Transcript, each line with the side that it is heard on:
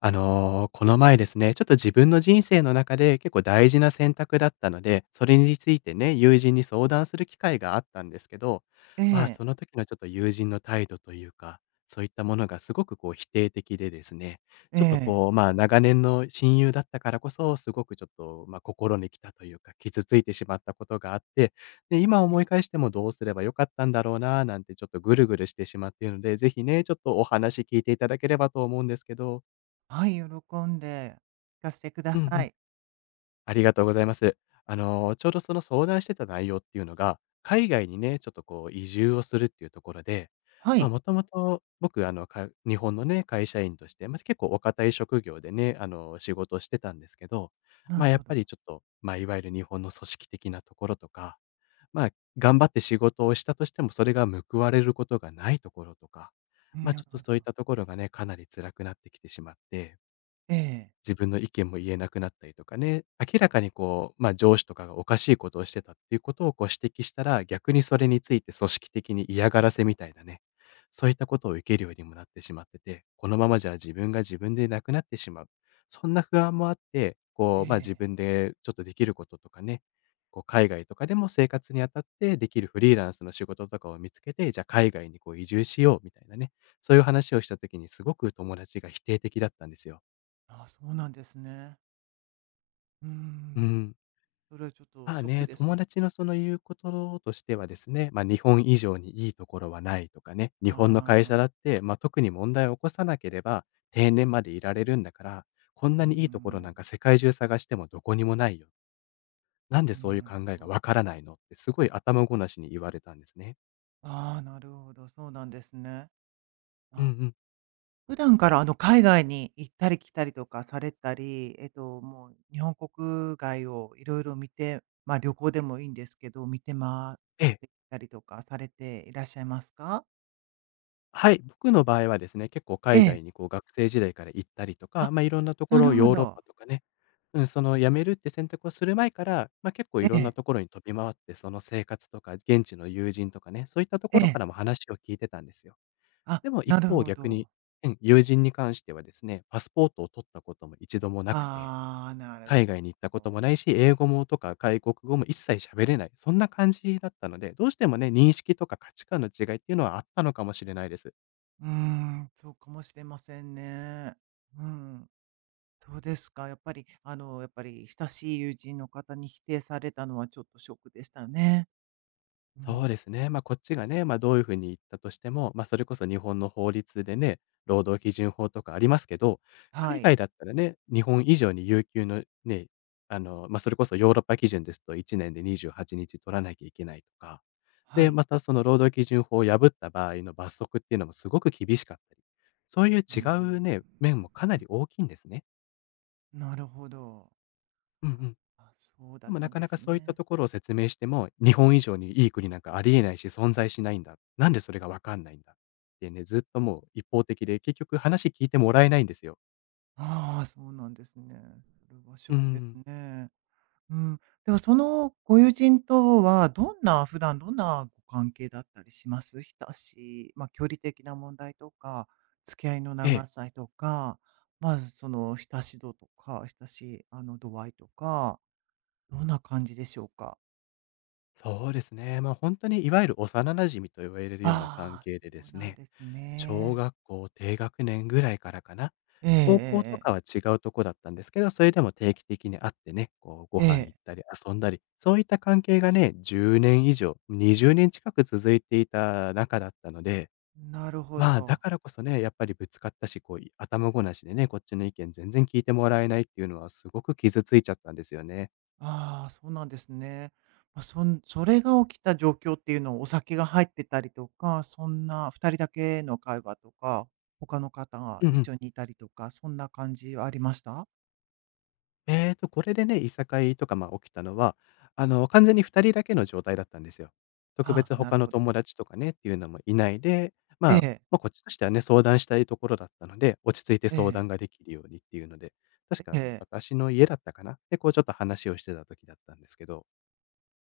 left: この前ですね、ちょっと自分の人生の中で結構大事な選択だったので、それについてね、友人に相談する機会があったんですけど、
right: え
left: まあ、
right: え、
left: その時のちょっと友人の態度というか、そういったものがすごくこう否定的でですね、
right: え
left: ちょっと
right: え。
left: こう、まあ、長年の親友だったからこそ、すごくちょっと、まあ、心に来たというか、傷ついてしまったことがあって、で、今思い返してもどうすればよかったんだろうな、なんてちょっとぐるぐるしてしまっているので、ぜひね、ちょっとお話聞いていただければと思うんですけど、
right: はい、喜んで聞かせてくだ
left: うんう
right: さ
left: ん、
right: い。
left: ありがとうございます。ちょうどその相談してた内容っていうのが、海外にね、ちょっとこう移住をするっていうところで、
right: は
left: まあ、
right: い、
left: もともと僕、日本のね、会社員として、まあ、結構お堅い職業でね、仕事をしてたんですけど、
right: な
left: ま
right: る
left: あ、や
right: ほ
left: っぱ
right: ど。
left: りちょっと、まあ、いわゆる日本の組織的なところとか、まあ、頑張って仕事をしたとしても、それが報われることがないところとか、
right: う
left: ま
right: ん、
left: あ、
right: な
left: ちょ
right: る
left: っと
right: ほど。
left: そういったところがね、かなり辛くなってきてしまって、
right: ええ、
left: 自分の意見も言えなくなったりとかね、明らかにこう、まあ、上司とかがおかしいことをしてたっていうことをこう指摘したら、逆にそれについて組織的に嫌がらせみたいなね、そういったことを受けるようにもなってしまってて、このままじゃ自分が自分でなくなってしまう。そんな不安もあって、こ
right: え
left: う、まあ、自
right: え。
left: 分でちょっとできることとかね、こう海外とかでも生活にあたってできるフリーランスの仕事とかを見つけて、じゃあ海外にこう移住しようみたいなね、そういう話をした時にすごく友達が否定的だったんですよ。
right: ああ、そうなんですね。うー
left: う
right: ん、
left: ん。
right: それはちょっと
left: まあ
right: ショック
left: ね、
right: ですね。
left: 友達のその言うこととしてはですね、まあ、日本以上にいいところはないとかね、日本の会社
right: ああ、
left: だって、まあ、特に問題を起こさなければ定年までいられるんだから、こん
right: うー
left: なにいいところな
right: ん、
left: んか世界中探してもどこにもないよ。なんでそういう
right: な
left: 考
right: る
left: えが
right: ほど。
left: わからないのってすごい頭ごなしに言われたんですね。
right: ああ、なるほど、そうなんですね。
left: うんう
right: あ、
left: ん。
right: 普段からあの海外に行ったり来たりとかされたり、もう日本国外をいろいろ見て、まあ旅行でもいいんですけど、見て回っ
left: ええ。
right: てきたりとかされていらっしゃいますか？
left: はい、僕の場合はですね、結構
right: え
left: 海
right: え。
left: 外にこう学生時代から行ったりと
right: あ、
left: か、まあ、いろんなとこ
right: なる
left: ろ、
right: ほ
left: ヨーロッ
right: ど。
left: パとかね、うん、その辞めるって選択をする前から、まあ、結構
right: え
left: いろんな
right: え、
left: ところに飛び回って、その生活とか現地の友人とかね、そういったと
right: え
left: ころか
right: え。
left: らも話を聞いてたんですよ。
right: あ、
left: でも一
right: なる
left: 方
right: ほ
left: 逆に、
right: ど。
left: うん、友人に関してはですね、パスポートを取ったことも一度もなくて、
right: ああ、なる
left: 海
right: ほ
left: 外に行ったこともな
right: ど。
left: いし、英語もとか外国語も一切喋れない、そんな感じだったので、どうしてもね、認識とか価値観の違いっていうのはあったのかもしれないです。
right: うーん、そうかもしれませんね。うん、そうですか。やっぱり、あの、やっぱり親しい友人の方に否定されたのはちょっとショックでしたよね。う
left: そ
right: ん。
left: うですね。まあ、こっちがね、まあ、どういうふうに言ったとしても、まあ、それこそ日本の法律でね、労働基準法とかありますけど、
right: は
left: 海
right: い。
left: 外だったらね、日本以上に有給のね、まあ、それこそヨーロッパ基準ですと1年で28日取らなきゃいけないとか、
right: は
left: で、
right: い。
left: またその労働基準法を破った場合の罰則っていうのもすごく厳しかったり、そういう
right: うん
left: 違
right: う
left: う
right: ん。
left: ね、面もかなり大きいんですね。
right: うん、なるほど。
left: うんう
right: あ、
left: ん。
right: あ、そうだ
left: で
right: っ
left: も
right: た
left: な
right: ん
left: か
right: で
left: な
right: す
left: かそういった
right: ね。
left: ところを説明しても、日本以上にいい国なんかありえないし、存在しないんだ。なんでそれがわかんないんだ。ってね、ずっともう一方的で、結局話聞いてもらえないんですよ。
right: ああ、そうなんですね。それはショ
left: う
right: ックです
left: ん。
right: ね。うん。では、そのご友人とはどんな普段どんなご関係だったりします？親しい、まあ、距離的な問題とか、付き合いの
left: え
right: 長
left: え、
right: さとか、まあ、その親し度とか、親しい、あの、度合いとか、どんな感じでしょうか？
left: そうですね。まあ、本当にいわゆる幼馴染と言われるような関
right: ああ、そ
left: 係でで
right: う
left: す
right: なん
left: ね、
right: です
left: 小
right: ね。
left: 学校低学年ぐらいからかな。
right: えええ
left: 高校
right: え
left: と
right: え
left: か
right: え。
left: は違うとこだったんですけど、それでも定期的に会ってね、こうご
right: え
left: 飯行
right: え。
left: ったり遊んだり、そういった関係がね、10年以上、20年近く続いていた仲だったので、
right: なるほ
left: まあ、だ
right: ど。
left: からこそね、やっぱりぶつかったし、こうい頭ごなしでね、こっちの意見全然聞いてもらえないっていうのはすごく傷ついちゃったんですよね。
right: ああ、そうなんですね。まあ、それが起きた状況っていうのは、お酒が入ってたりとか、そんな2人だけの会話とか、他の方が
left: うんう
right: 一
left: ん。
right: 緒にいたりとか、そんな感じはありました？
left: これでね、いさかいとか、ま、起きたのは、完全に2人だけの状態だったんですよ。特
right: ああ、
left: 別
right: なる
left: 他の
right: ほど。
left: 友達とかねっていうのもいないで、ま
right: え
left: あ、
right: え、
left: まあ、こっちとしてはね、相談したいところだったので、落ち着いて
right: え
left: 相
right: え、
left: 談ができるようにっていうので、確
right: え
left: か
right: え。
left: 私の家だったかな？で、こうちょっと話をしてた時だったんですけど、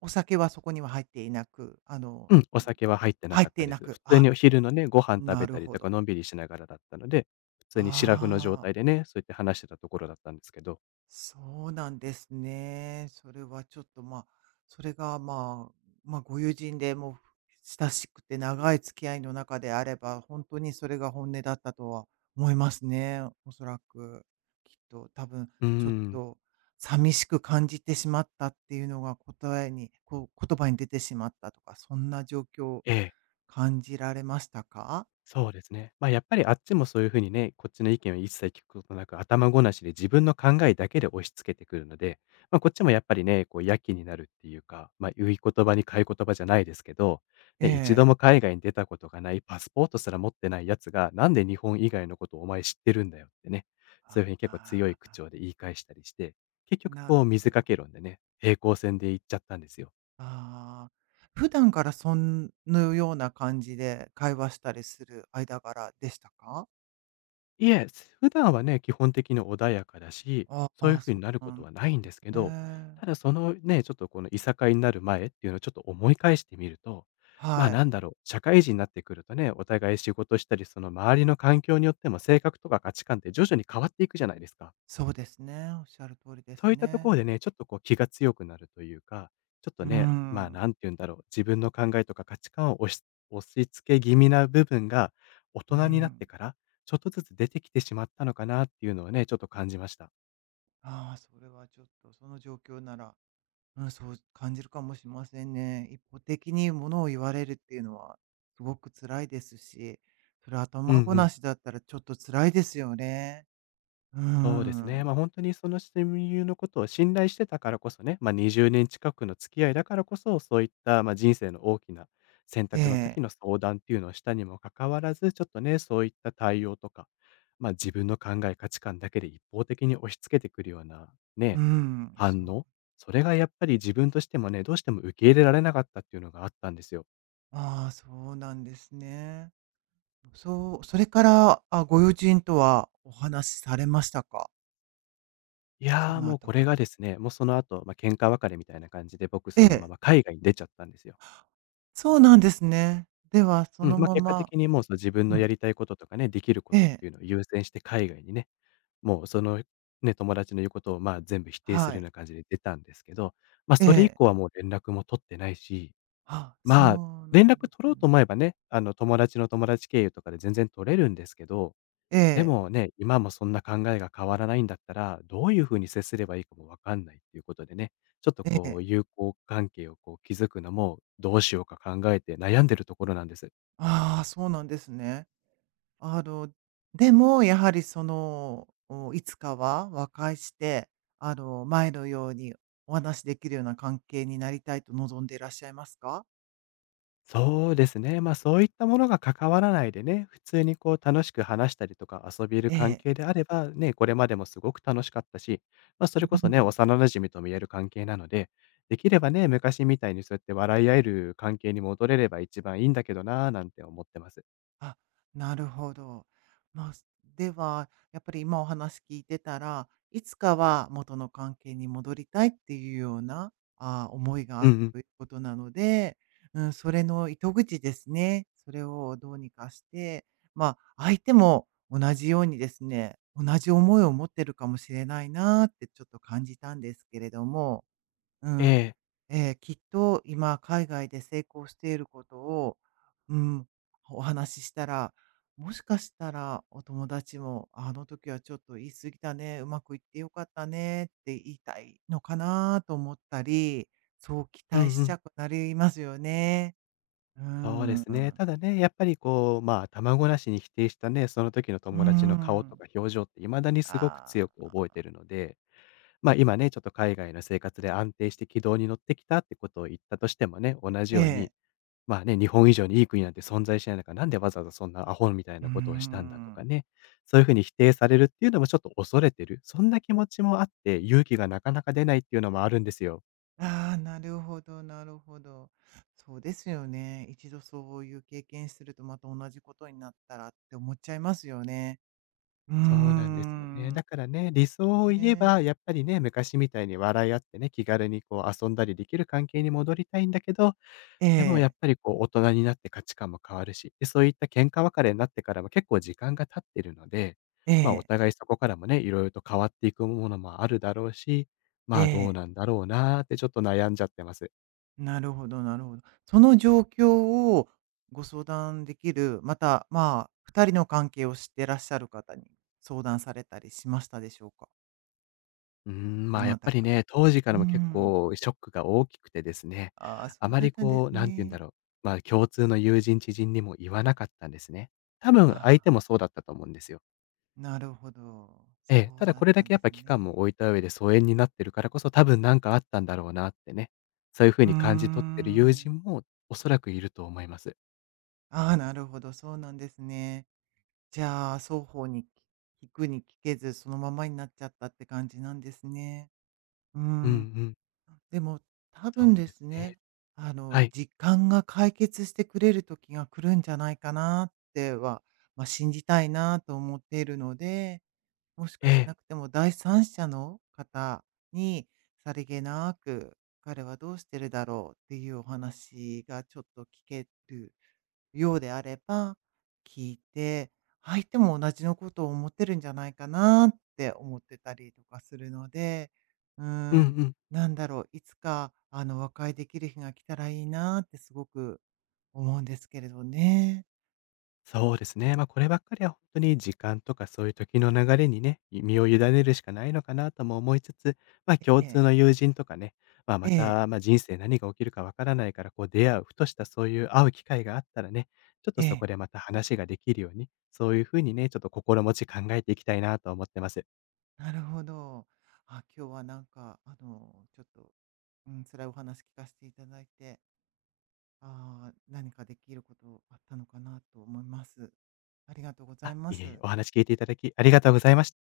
right: お酒はそこには入っていなく、あの、
left: うん、
right: う
left: お
right: ん、
left: 酒は入ってな
right: 入っ
left: かっ
right: て
left: た
right: い
left: で
right: な
left: す。普
right: く、
left: 通
right: あ、
left: にお昼のね、ご飯食
right: な
left: べ
right: る
left: たり
right: ほ
left: とか
right: ど。
left: のんびりしながらだったので、普通にシラフの状
right: ああ。
left: 態でね、そうやって話してたところだったんですけど。
right: そうなんですね。それはちょっと、まあ、それが、まあ、まあ、ご友人でもう親しくて長い付き合いの中であれば、本当にそれが本音だったとは思いますね。おそらく。きっと、多分、
left: うー
right: ちょっ
left: ん、
right: と、寂しく感じてしまったっていうのが答えに、こう、言葉に出てしまったとか、そんな状況を
left: ええ。
right: 感じられましたか。
left: そうですね。ま、やっぱりあっちもそういうふうにね、こっちの意見を一切聞くことなく、頭ごなしで自分の考えだけで押し付けてくるので、ま、こっちもやっぱりね、こうやきになるっていうか、ま、言い言葉に買い言葉じゃないですけど、
right: え
left: ね、一度
right: え。
left: も海外に出たことがない、パスポートすら持ってないやつが、なんで日本以外のことをお前知ってるんだよってね、そうい
right: あ
left: うふうに結構強い口
right: あ、
left: 調で言い返したりして、結局
right: なる
left: こう
right: ほ
left: 水掛
right: ど。
left: け論でね、平行線で行っちゃったんですよ。
right: ああ、普段からそのような感じで会話したりする間柄でしたか？
left: いえ、普段はね、基本的に穏やかだし、
right: あ
left: そうい
right: あ
left: う
right: ー、
left: 風に
right: そ
left: なる
right: う
left: こ
right: なん
left: と
right: で
left: はないんですけ
right: す
left: ど、
right: ね。
left: ただそのね、ちょっとこのいさかいになる前っていうのをちょっと思い返してみると、まあ、
right: はい、
left: なんだろう、社会人になってくるとね、お互い仕事したり、その周りの環境によっても性格とか価値観って徐々に変わっていくじゃないですか。
right: そうですね、おっしゃる通りです
left: そういったとこ
right: ね。
left: ろでね、ちょっとこう気が強くなるというか、ちょっ
right: う
left: とね、まあ、
right: ん、
left: なんて言うんだろう、自分の考えとか価値観を押し付け気味な部分が、大
right: う
left: 人になっ
right: ん。
left: てから、ちょっとずつ出てきてしまったのかなっていうのをね、ちょっと感じました。
right: ああ、それはちょっとその状況なら、うん、そう感じるかもしれませんね。一方的にものを言われるっていうのはすごく辛いですし、それ頭
left: うんう
right: ごな
left: ん。
right: しだったらちょっと辛いですよね。う
left: そうですね。
right: ん。
left: まあ、本当にその親友のことを信頼してたからこそね、ま、20年近くの付き合いだからこそ、そういった、ま、人生の大きな選
right: え
left: 択の時
right: え。
left: の相談っていうのをしたにもかかわらず、ちょっとね、そういった対応とか、ま、自分の考え、価値観だけで一方的に押し付けてくるような、
right: う
left: ね、
right: ん、そ
left: 反
right: う。
left: 応、それがやっぱり自分としてもね、どうしても受け入れられなかったっていうのがあったんですよ。
right: ああ、そうなんですね。そう、それから、あ、ご友人とはお話しされましたか？
left: い
right: そ
left: や、
right: の
left: もう
right: 後
left: こ
right: か
left: れが
right: ら。
left: ですね、もうその後、喧嘩別れみたいな感じで、僕
right: え
left: そのま
right: え、
left: ま海外に出ちゃったんですよ。
right: そうなんですね。では、そ
left: うん、
right: の
left: まあ、
right: ま
left: 結果
right: ま、
left: 的にもうその自分
right: う
left: のや
right: ん、
left: りたいこととかね、できるこ
right: え
left: とっ
right: え、
left: ていうのを優先して海外にね、もうそのね、友達の言うことを、まあ、全部否定す
right: は
left: るよう
right: い、
left: な感じで出たんですけど、
right: え
left: それ以
right: え、
left: 降はもう連絡も取ってないし、
right: あ、そ
left: まあ、
right: うな
left: 連
right: んで
left: 絡取
right: す
left: ろうと思
right: ね。
left: えばね、友達の友達経由とかで全然取れるんですけど、
right: え
left: で
right: え、
left: もね、今もそんな考えが変わらないんだったら、どういうふうに接すればいいかも分かんないっていうことでね、ちょっと
right: え
left: こう
right: え、
left: 友好関係をこう築くのもどうしようか考えて悩んでるところなんです。
right: ああ、そうなんですね。あの、でもやはりその、おいつかは和解して、あの、前のようにお話しできるような関係になりたいと望んでいらっしゃいますか？
left: そうですね。まあ、そういったものが関わらないでね、普通にこう楽しく話したりとか遊びる
right: え
left: 関
right: え。
left: 係であれば、ね、これまでもすごく楽しかったし、まあ、それこ
right: う
left: そね、
right: ん。
left: 幼馴染とも言える関係なので、できればね、昔みたいにそうやって笑い合える関係に戻れれば一番いいんだけどなぁなんて思ってます。
right: あ、なるほど。まあ、すでは、やっぱり今お話聞いてたら、いつかは元の関係に戻りたいっていうような、ああ、思いがあ
left: うんう
right: る
left: ん。
right: ということなので、うん、それの糸口ですね。それをどうにかして、まあ、相手も同じようにですね、同じ思いを持ってるかもしれないなーってちょっと感じたんですけれども、う
left: え
right: ん、
left: え。
right: えーきっと今海外で成功していることを、うん、お話ししたら、もしかしたらお友達も、あの時はちょっと言い過ぎたね、うまくいってよかったねって言いたいのかなと思ったり、そう期
left: うんう
right: 待しち
left: ん。
right: ゃくなりますよね。うー
left: そうですね。
right: ん。
left: ただね、やっぱりこう、まあ、卵なしに否定したね、その時の
right: うー
left: 友達の顔と
right: ん。
left: か表情って未だにすごく
right: あ
left: 強く覚えて
right: あ、
left: るので、まあ、今ね、ちょっと海外の生活で安定して軌道に乗ってきたってことを言ったとしてもね、同じ
right: え
left: ように、
right: え。
left: まあね、日本以上にいい国なんて存在しない中、なんでわざわざそんなアホみたい
right: うー
left: なことをしたんだとか
right: ん。
left: ね、そういうふうに否定されるっていうのもちょっと恐れてる、そんな気持ちもあって、勇気がなかなか出ないっていうのもあるんですよ。
right: ああ、なるほどなるほど。そうですよね。一度そういう経験するとまた同じことになったらって思っちゃいますよね。うー
left: そうなんですよね。
right: ん。
left: だからね、理想を言え
right: ね。
left: ば、やっぱりね、昔みたいに笑い合ってね、気軽にこう遊んだりできる関係に戻りたいんだけど、
right: え
left: でもやっ
right: え、
left: ぱりこう大人になって価値観も変わるし、で、そういった喧嘩別れになってからも結構時間が経ってるので、
right: え
left: まあ、お
right: え、
left: 互いそこからもね、いろいろと変わっていくものもあるだろうし、
right: え
left: まあ、どう
right: え。
left: なんだろうなーってちょっと悩んじゃってます。
right: なるほどなるほど。その状況をご相談できる、また、まあ、2人の関係を知ってらっしゃる方に相談されたりしましたでしょうか？
left: うーん、ま
right: ど
left: あ、や
right: な
left: っぱ
right: た
left: り
right: か。
left: ね、当時か
right: うー
left: らも結
right: ん。
left: 構ショックが大きくてですね、
right: ああ、そ
left: あ
right: う
left: ま
right: だっ
left: り
right: たんで
left: こう、
right: す
left: なんて言うんだ
right: ね。
left: ろう、まあ、共通の友人、知人にも言わなかったんですね。多
right: あ
left: 分相
right: あ。
left: 手もそうだったと思うんですよ。
right: なるほど。
left: ええ、
right: そ
left: た
right: う
left: だ
right: だ
left: こ
right: っ
left: れ
right: た
left: だ
right: ん
left: け
right: で
left: やっぱ
right: す
left: 期間
right: ね。
left: も置いた上で疎遠になってるからこそ、多分なんかあったんだろうなってね、そういう風
right: うー
left: に感じ取ってる友
right: ん。
left: 人もおそらくいると思います。
right: ああ、なるほど、そうなんですね。じゃあ、双方に聞くに聞けず、そのままになっちゃったって感じなんですね。う
left: うんう
right: ん。
left: ん、
right: でも、多
left: そ
right: 分
left: う
right: で
left: です
right: すね、
left: ね。
right: あの、
left: はい。
right: 時間が解決してくれる時が来るんじゃないかなっては、まあ、信じたいなと思っているので、もし
left: え
right: かし
left: え。
right: なくても、第三者の方にさりげなく、彼はどうしてるだろうっていうお話がちょっと聞けるようであれば、聞いて、相手も同じのことを思ってるんじゃないかなって思ってたりとかするので、う
left: うん
right: ー
left: う
right: ん、
left: ん、
right: なんだろう、いつか、あの、和解できる日が来たらいいなってすごく思うんですけれどね。
left: そうですね。こればっかりは本当に時間とかそういう時の流れにね、身を委ねるしかないのかなとも思いつつ、共
right: え
left: 通
right: え、
left: の友人とかね、ま、
right: え
left: ま
right: え、
left: た、ま、人生何が起きるかわからないから、こう出会う、ふとしたそういう会う機会があったらね、ちょっ
right: え
left: とそ
right: え。
left: こでまた話ができるように、そういうふうにね、ちょっと心持ち考えていきたいなと思ってます。
right: なるほど。あ、今日はなんか、あの、ちょっと、うん、辛いお話聞かせていただいて、ああ、何かできることあったのかなと思います。ありがとうござい
left: あ、
right: ま
left: いえいえ、
right: す。
left: お話聞いていただきありがとうございました。